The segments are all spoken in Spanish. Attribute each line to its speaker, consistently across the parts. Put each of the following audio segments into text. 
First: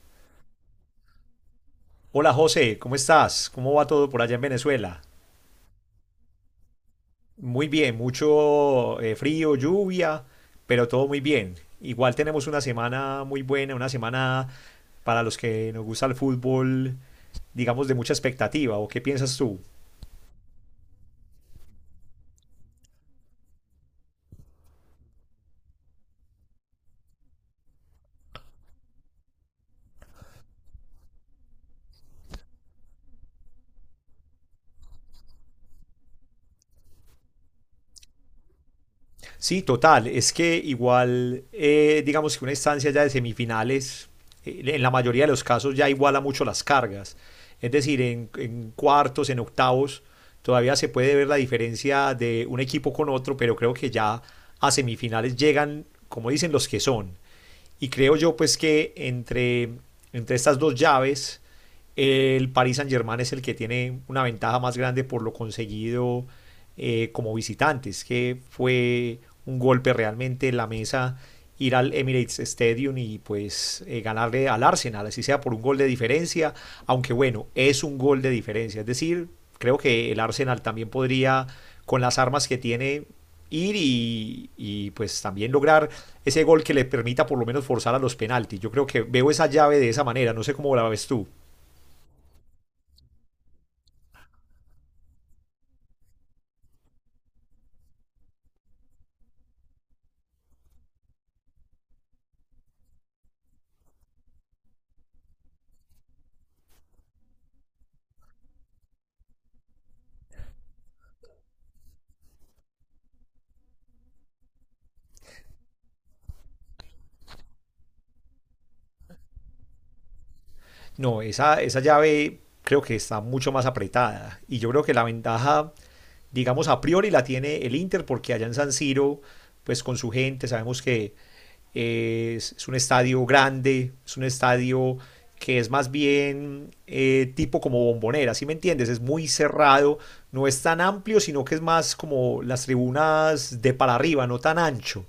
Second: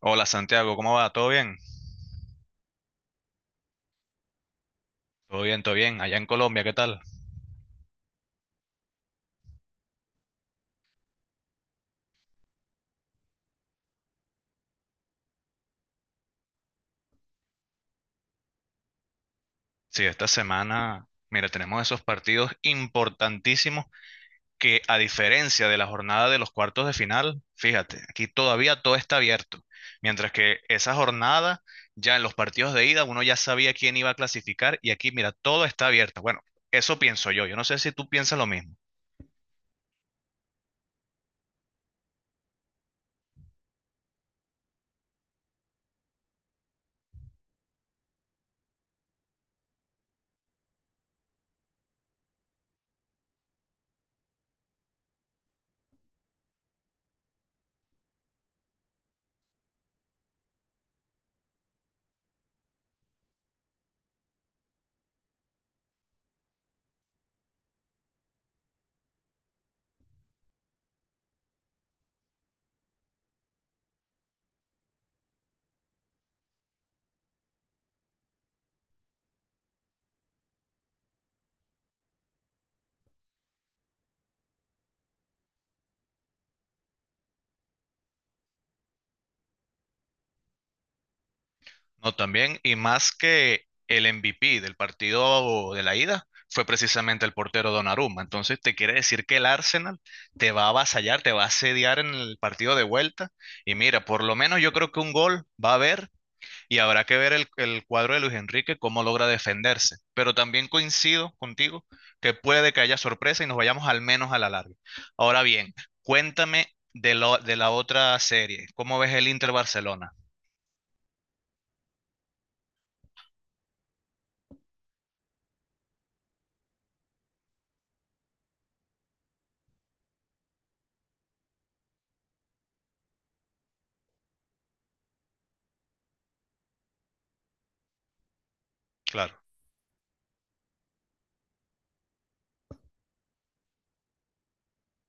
Speaker 1: Hola Santiago, ¿cómo va? ¿Todo bien?
Speaker 2: Hola José, ¿cómo estás? ¿Cómo va todo por allá en Venezuela?
Speaker 1: Todo bien, todo bien. Allá en Colombia, ¿qué tal?
Speaker 2: Muy bien, mucho frío, lluvia, pero todo muy bien. Igual tenemos una semana muy buena, una semana para los que nos gusta el fútbol, digamos, de mucha expectativa. ¿O qué piensas tú?
Speaker 1: Sí, esta semana, mira, tenemos esos partidos importantísimos que a diferencia de la jornada de los cuartos de final, fíjate, aquí todavía todo está abierto. Mientras que esa jornada, ya en los partidos de ida, uno ya sabía quién iba a clasificar y aquí, mira, todo está abierto. Bueno, eso pienso yo. Yo no sé si tú piensas lo mismo.
Speaker 2: Sí, total. Es que igual, digamos que una instancia ya de semifinales, en la mayoría de los casos ya iguala mucho las cargas. Es decir, en cuartos, en octavos, todavía se puede ver la diferencia de un equipo con otro, pero creo que ya a semifinales llegan, como dicen, los que son. Y creo yo pues que entre estas dos llaves el Paris Saint-Germain es el que tiene una ventaja más grande por lo conseguido como visitantes, que fue un golpe realmente en la mesa ir al Emirates Stadium y pues ganarle al Arsenal, así sea por un gol de diferencia, aunque bueno, es un gol de diferencia, es decir, creo que el Arsenal también podría con las armas que tiene ir y pues también lograr ese gol que le permita por lo menos forzar a los penaltis. Yo creo que veo esa llave de esa manera, no sé cómo la ves tú.
Speaker 1: No, también, y más que el MVP del partido de la ida fue precisamente el portero Donnarumma. Entonces, te quiere decir que el Arsenal te va a avasallar, te va a asediar en el partido de vuelta. Y mira, por lo menos yo creo que un gol va a haber y habrá que ver el cuadro de Luis Enrique cómo logra defenderse. Pero también coincido contigo que puede que haya sorpresa y nos vayamos al menos a la larga. Ahora bien, cuéntame de la otra serie. ¿Cómo ves el Inter Barcelona?
Speaker 2: No, esa llave creo que está mucho más apretada. Y yo creo que la ventaja digamos, a priori la tiene el Inter, porque allá en San Siro, pues con su gente, sabemos que es un estadio grande, es un estadio que es más bien tipo como bombonera, ¿sí me entiendes? Es muy
Speaker 1: Claro.
Speaker 2: cerrado, no es tan amplio, sino que es más como las tribunas de para arriba, no tan ancho.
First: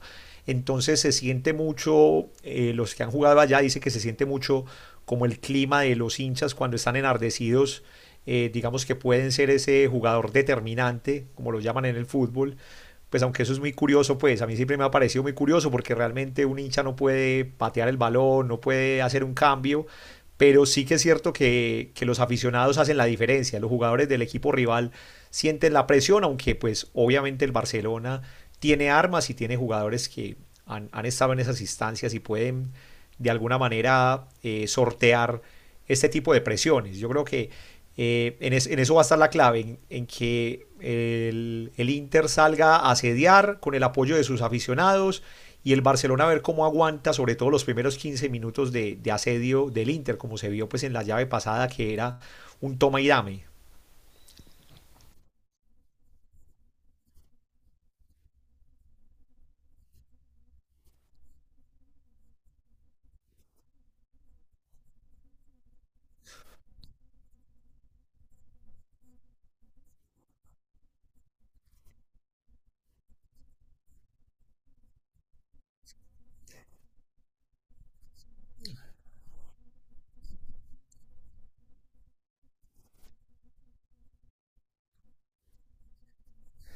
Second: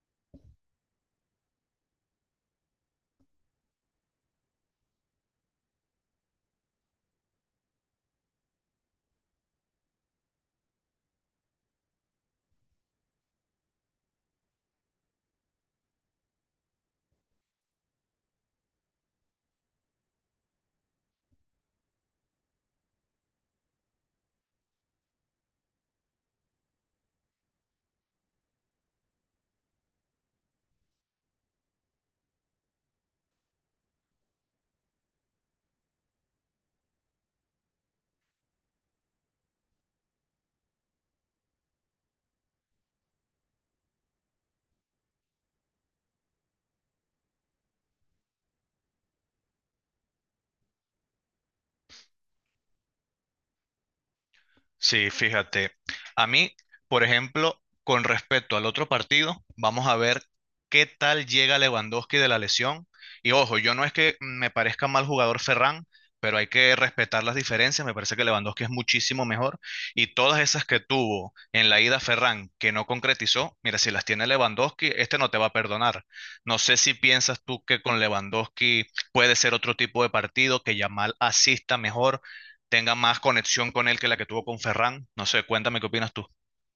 Speaker 2: Entonces se siente mucho, los que han jugado allá dicen que se siente mucho como el clima de los hinchas cuando están enardecidos digamos que pueden ser ese jugador determinante, como lo llaman en el fútbol. Pues aunque eso es muy curioso, pues a mí siempre me ha parecido muy curioso porque realmente un hincha no puede patear el balón, no puede hacer un cambio, pero sí que es cierto que los aficionados hacen la diferencia. Los jugadores del equipo rival sienten la presión, aunque pues obviamente el Barcelona tiene armas y tiene jugadores que han estado en esas instancias y pueden de alguna manera sortear este tipo de presiones. Yo creo que eso va a estar la clave, en que el Inter salga a asediar con el apoyo de sus aficionados y el Barcelona a ver cómo aguanta, sobre todo los primeros 15 minutos de asedio del Inter, como se vio pues en la llave pasada que era un toma y dame.
Speaker 1: Sí, fíjate. A mí, por ejemplo, con respecto al otro partido, vamos a ver qué tal llega Lewandowski de la lesión. Y ojo, yo no es que me parezca mal jugador Ferran, pero hay que respetar las diferencias. Me parece que Lewandowski es muchísimo mejor. Y todas esas que tuvo en la ida Ferran, que no concretizó, mira, si las tiene Lewandowski, este no te va a perdonar. No sé si piensas tú que con Lewandowski puede ser otro tipo de partido, que Yamal asista mejor tenga más conexión con él que la que tuvo con Ferran. No sé, cuéntame qué opinas tú.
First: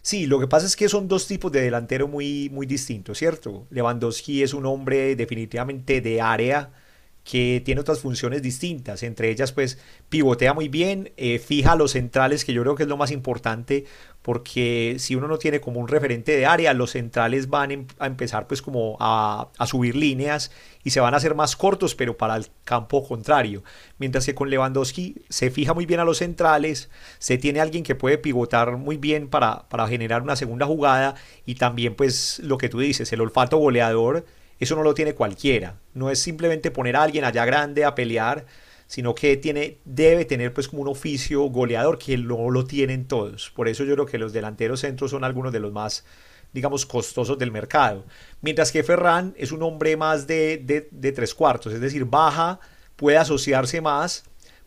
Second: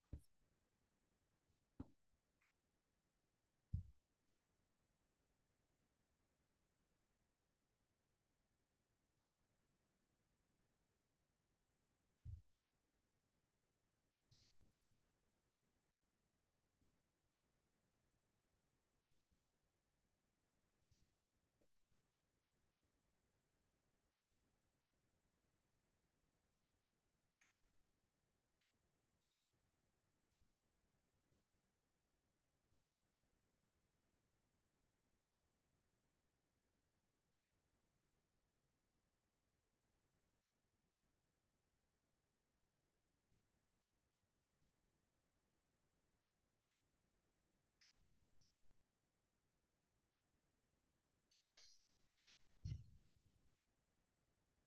Speaker 2: Sí, lo que pasa es que son dos tipos de delantero muy, muy distintos, ¿cierto? Lewandowski es un hombre definitivamente de área que tiene otras funciones distintas, entre ellas pues pivotea muy bien, fija los centrales, que yo creo que es lo más importante, porque si uno no tiene como un referente de área, los centrales van a empezar pues como a subir líneas y se van a hacer más cortos, pero para el campo contrario. Mientras que con Lewandowski se fija muy bien a los centrales, se tiene alguien que puede pivotar muy bien para generar una segunda jugada y también pues lo que tú dices, el olfato goleador, eso no lo tiene cualquiera. No es simplemente poner a alguien allá grande a pelear, sino que tiene, debe tener pues como un oficio goleador que no lo tienen todos. Por eso yo creo que los delanteros centros son algunos de los más, digamos, costosos del mercado. Mientras que Ferran es un hombre más de tres cuartos, es decir, baja, puede asociarse más,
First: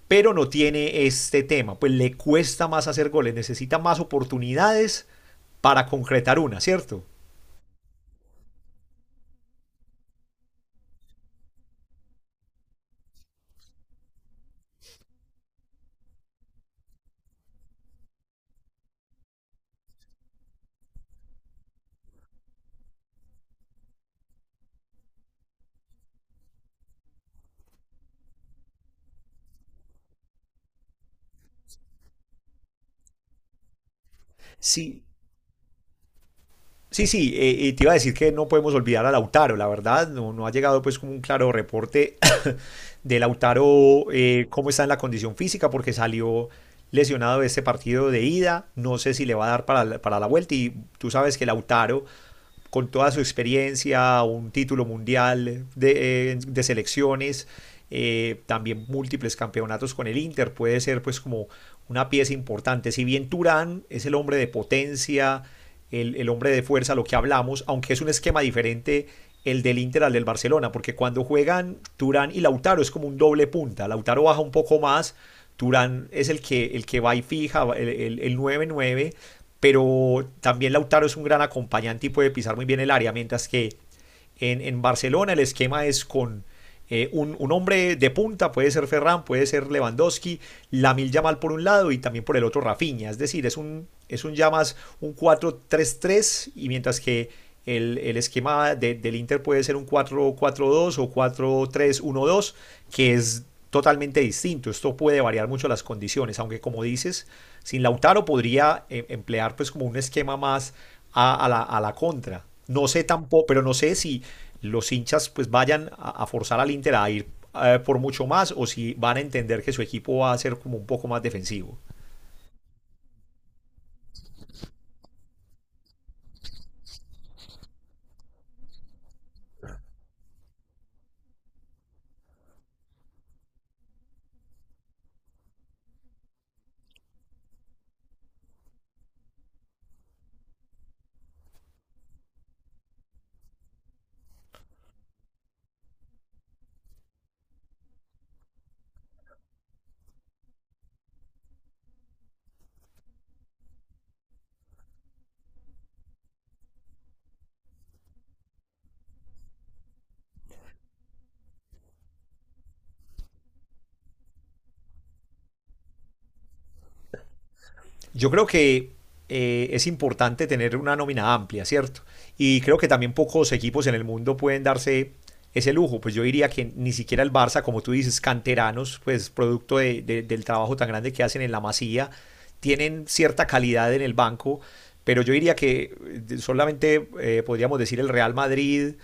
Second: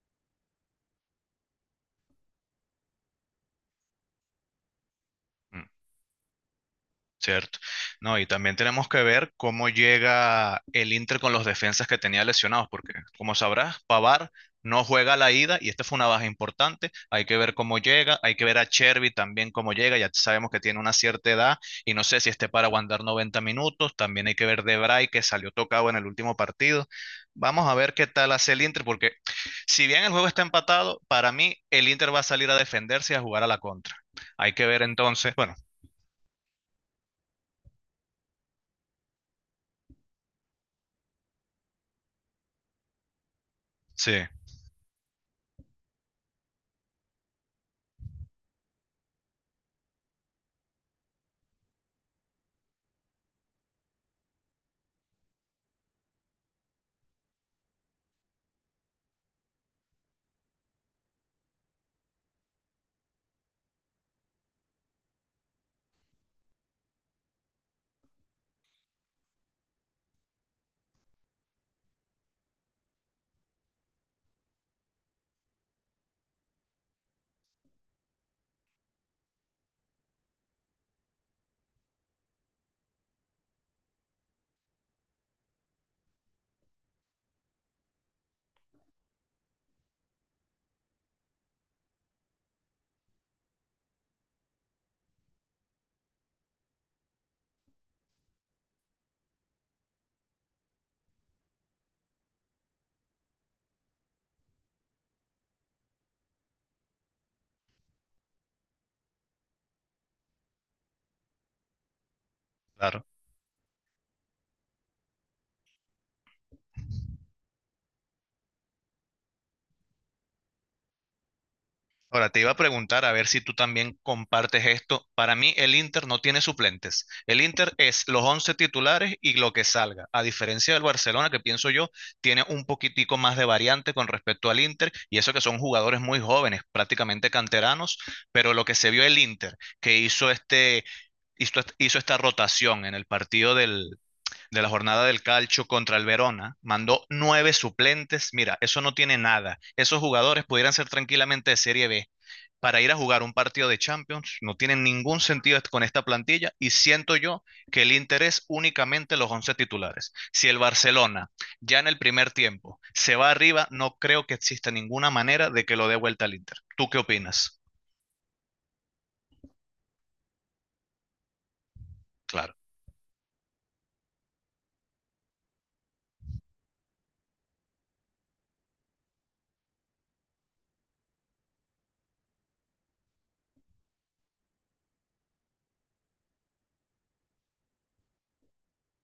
Speaker 2: pero no tiene este tema, pues le cuesta más hacer goles, necesita más oportunidades
Speaker 1: Mm.
Speaker 2: para concretar una, ¿cierto?
Speaker 1: Cierto. No, y también tenemos que ver cómo llega el Inter con los defensas que tenía lesionados, porque como sabrás, Pavar no juega a la ida y esta fue una baja importante. Hay que ver cómo llega, hay que ver a Chervi también cómo llega. Ya sabemos que tiene una cierta edad y no sé si esté para aguantar 90 minutos. También hay que ver Debray que salió tocado en el último partido. Vamos a ver qué tal hace el Inter, porque si bien el juego está empatado, para mí el Inter va a salir a defenderse y a jugar a la contra. Hay que ver
Speaker 2: Sí,
Speaker 1: entonces, bueno,
Speaker 2: Sí, sí, y te iba a decir que no podemos olvidar a Lautaro, la verdad, no, no ha llegado pues como un claro reporte de Lautaro,
Speaker 1: sí.
Speaker 2: cómo está en la condición física, porque salió lesionado de este partido de ida. No sé si le va a dar para la vuelta. Y tú sabes que Lautaro con toda su experiencia, un título mundial de selecciones, también múltiples campeonatos con el Inter, puede ser pues como una pieza importante. Si bien Turán es el hombre de potencia, el hombre de fuerza, lo que hablamos, aunque es un esquema diferente el del Inter al del Barcelona, porque cuando juegan Turán y Lautaro es como un doble punta, Lautaro baja un poco más, Turán es el que va y fija, el nueve 9 pero también Lautaro es un gran acompañante y puede pisar muy bien el área, mientras que en Barcelona el esquema es con un hombre de punta, puede ser Ferran, puede ser Lewandowski, Lamil Yamal por un lado y también por el otro Rafinha. Es decir, es un ya más un 4-3-3 y mientras que el esquema del Inter puede ser un 4-4-2 o 4-3-1-2, que es totalmente distinto. Esto puede variar mucho las condiciones, aunque como dices, sin Lautaro podría emplear pues como un esquema más a la contra no sé
Speaker 1: Claro.
Speaker 2: tampoco, pero no sé si los hinchas pues vayan a forzar al Inter a ir por mucho más o si van a entender que su equipo va a ser como un poco más defensivo.
Speaker 1: Ahora, te iba a preguntar a ver si tú también compartes esto. Para mí, el Inter no tiene suplentes. El Inter es los 11 titulares y lo que salga. A diferencia del Barcelona, que pienso yo, tiene un poquitico más de variante con respecto al Inter, y eso que son jugadores muy jóvenes, prácticamente canteranos, pero lo que se vio el Inter, que hizo esta rotación en el partido de la jornada del Calcio contra el Verona, mandó 9 suplentes. Mira, eso no tiene nada. Esos jugadores pudieran ser tranquilamente de Serie B para ir a jugar un partido de Champions. No tiene ningún sentido con esta plantilla y siento yo que el interés únicamente los 11 titulares. Si el Barcelona ya en el primer tiempo se va arriba, no creo que exista ninguna manera de que lo dé vuelta al Inter. ¿Tú qué opinas?
Speaker 2: Yo creo que es importante tener una nómina amplia, ¿cierto?
Speaker 1: Claro.
Speaker 2: Y creo que también pocos equipos en el mundo pueden darse ese lujo. Pues yo diría que ni siquiera el Barça, como tú dices, canteranos, pues producto del trabajo tan grande que hacen en la masía, tienen cierta calidad en el banco, pero yo diría que solamente podríamos decir el Real Madrid,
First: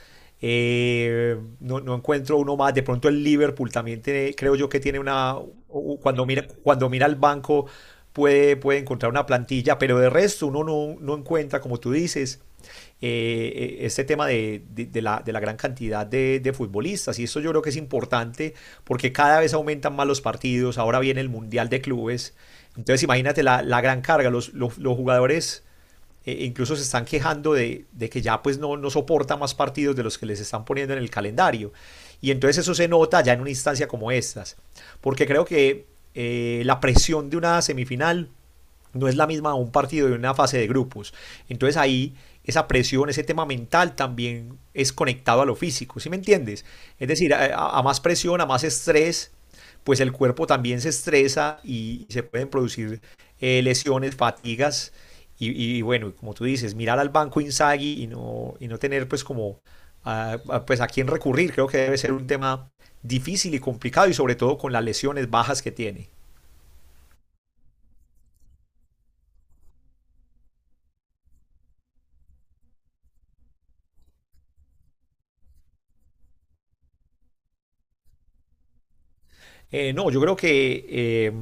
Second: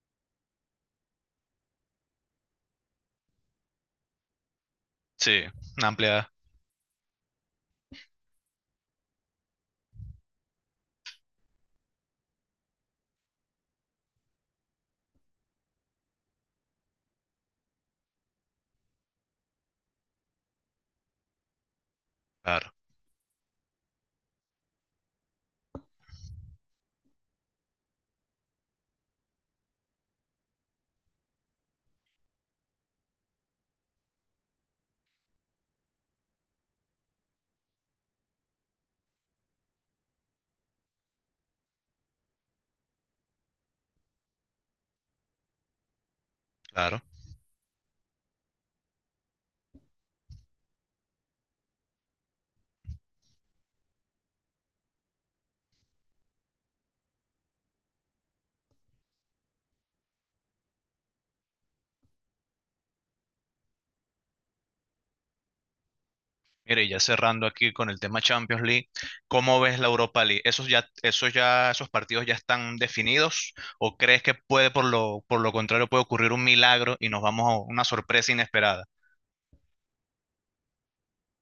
Speaker 2: no, no encuentro uno más. De pronto el Liverpool también tiene, creo yo que tiene una,
Speaker 1: Sí, una
Speaker 2: u- cuando
Speaker 1: amplia.
Speaker 2: mira, cuando mira el banco puede encontrar una plantilla, pero de resto uno no, no encuentra, como tú dices, este tema de la gran cantidad de futbolistas. Y eso yo creo que es importante porque cada vez aumentan más los partidos. Ahora viene el Mundial de Clubes.
Speaker 1: Claro,
Speaker 2: Entonces imagínate la gran carga. Los jugadores incluso se están quejando de que ya pues no, no soporta más partidos de los que les están poniendo en el calendario. Y entonces eso se nota ya en una instancia como estas. Porque creo que la presión de una semifinal no es la misma un partido de una fase de grupos. Entonces ahí esa presión, ese tema mental también es conectado a lo físico, ¿sí me entiendes?
Speaker 1: claro.
Speaker 2: Es decir, a más presión, a más estrés, pues el cuerpo también se estresa y se pueden producir lesiones, fatigas. Y bueno, como tú dices, mirar al banco Inzaghi y no tener pues como a, a quién recurrir, creo que debe ser un tema difícil y complicado y sobre todo con las lesiones bajas que tiene.
Speaker 1: Mire, y ya cerrando aquí con el tema Champions League, ¿cómo ves la Europa League? Esos partidos ya están definidos? ¿O crees que puede, por lo contrario, puede ocurrir un milagro y nos vamos a una sorpresa inesperada?
Speaker 2: No, yo creo que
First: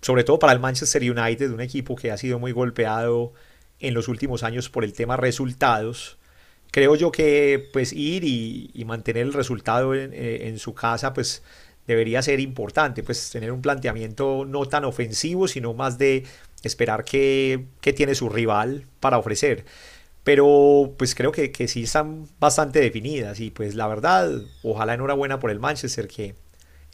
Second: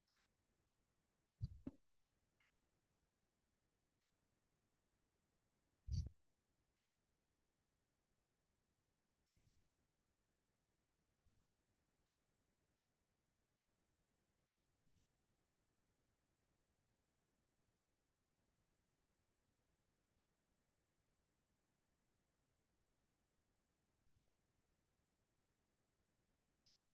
Speaker 2: sobre todo para el Manchester United, un equipo que ha sido muy golpeado en los últimos años por el tema resultados, creo yo que pues ir y mantener el resultado en su casa pues debería ser importante, pues tener un planteamiento no tan ofensivo, sino más de esperar qué, tiene su rival para ofrecer. Pero pues creo que sí están bastante definidas y pues la verdad, ojalá enhorabuena por el Manchester que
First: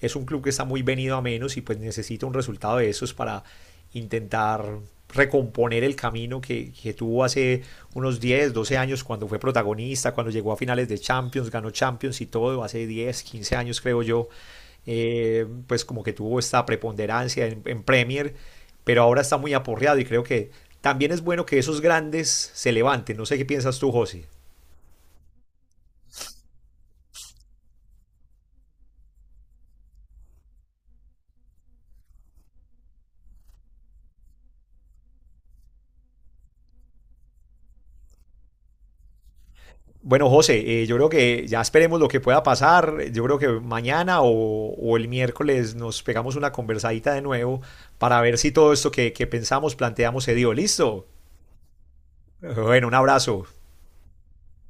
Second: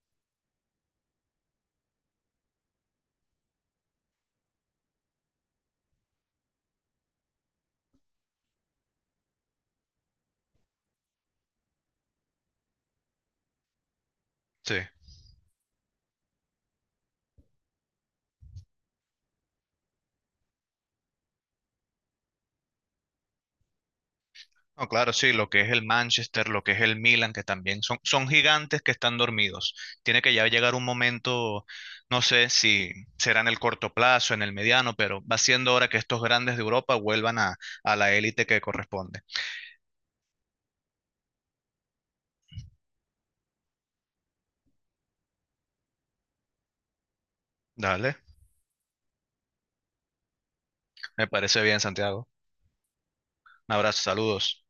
Speaker 2: es un club que está muy venido a menos y pues necesita un resultado de esos para intentar recomponer el camino que tuvo hace unos 10, 12 años cuando fue protagonista, cuando llegó a finales de Champions, ganó Champions y todo, hace 10, 15 años creo yo,
Speaker 1: Sí.
Speaker 2: pues como que tuvo esta preponderancia en Premier, pero ahora está muy aporreado y creo que también es bueno que esos grandes se levanten. No sé qué piensas tú, José.
Speaker 1: No, claro, sí, lo que es el Manchester, lo que es el Milan, que también son gigantes que están dormidos. Tiene que ya llegar un momento, no sé si será en el corto plazo, en el mediano, pero va siendo hora que estos grandes de Europa vuelvan a la élite que corresponde.
Speaker 2: Bueno, José, yo creo que ya esperemos lo que pueda pasar. Yo creo que mañana o el miércoles nos pegamos una conversadita de nuevo
Speaker 1: Dale,
Speaker 2: para ver si todo esto que pensamos, planteamos, se dio. ¿Listo?
Speaker 1: me parece bien, Santiago.
Speaker 2: Bueno, un abrazo.
Speaker 1: Un abrazo, saludos.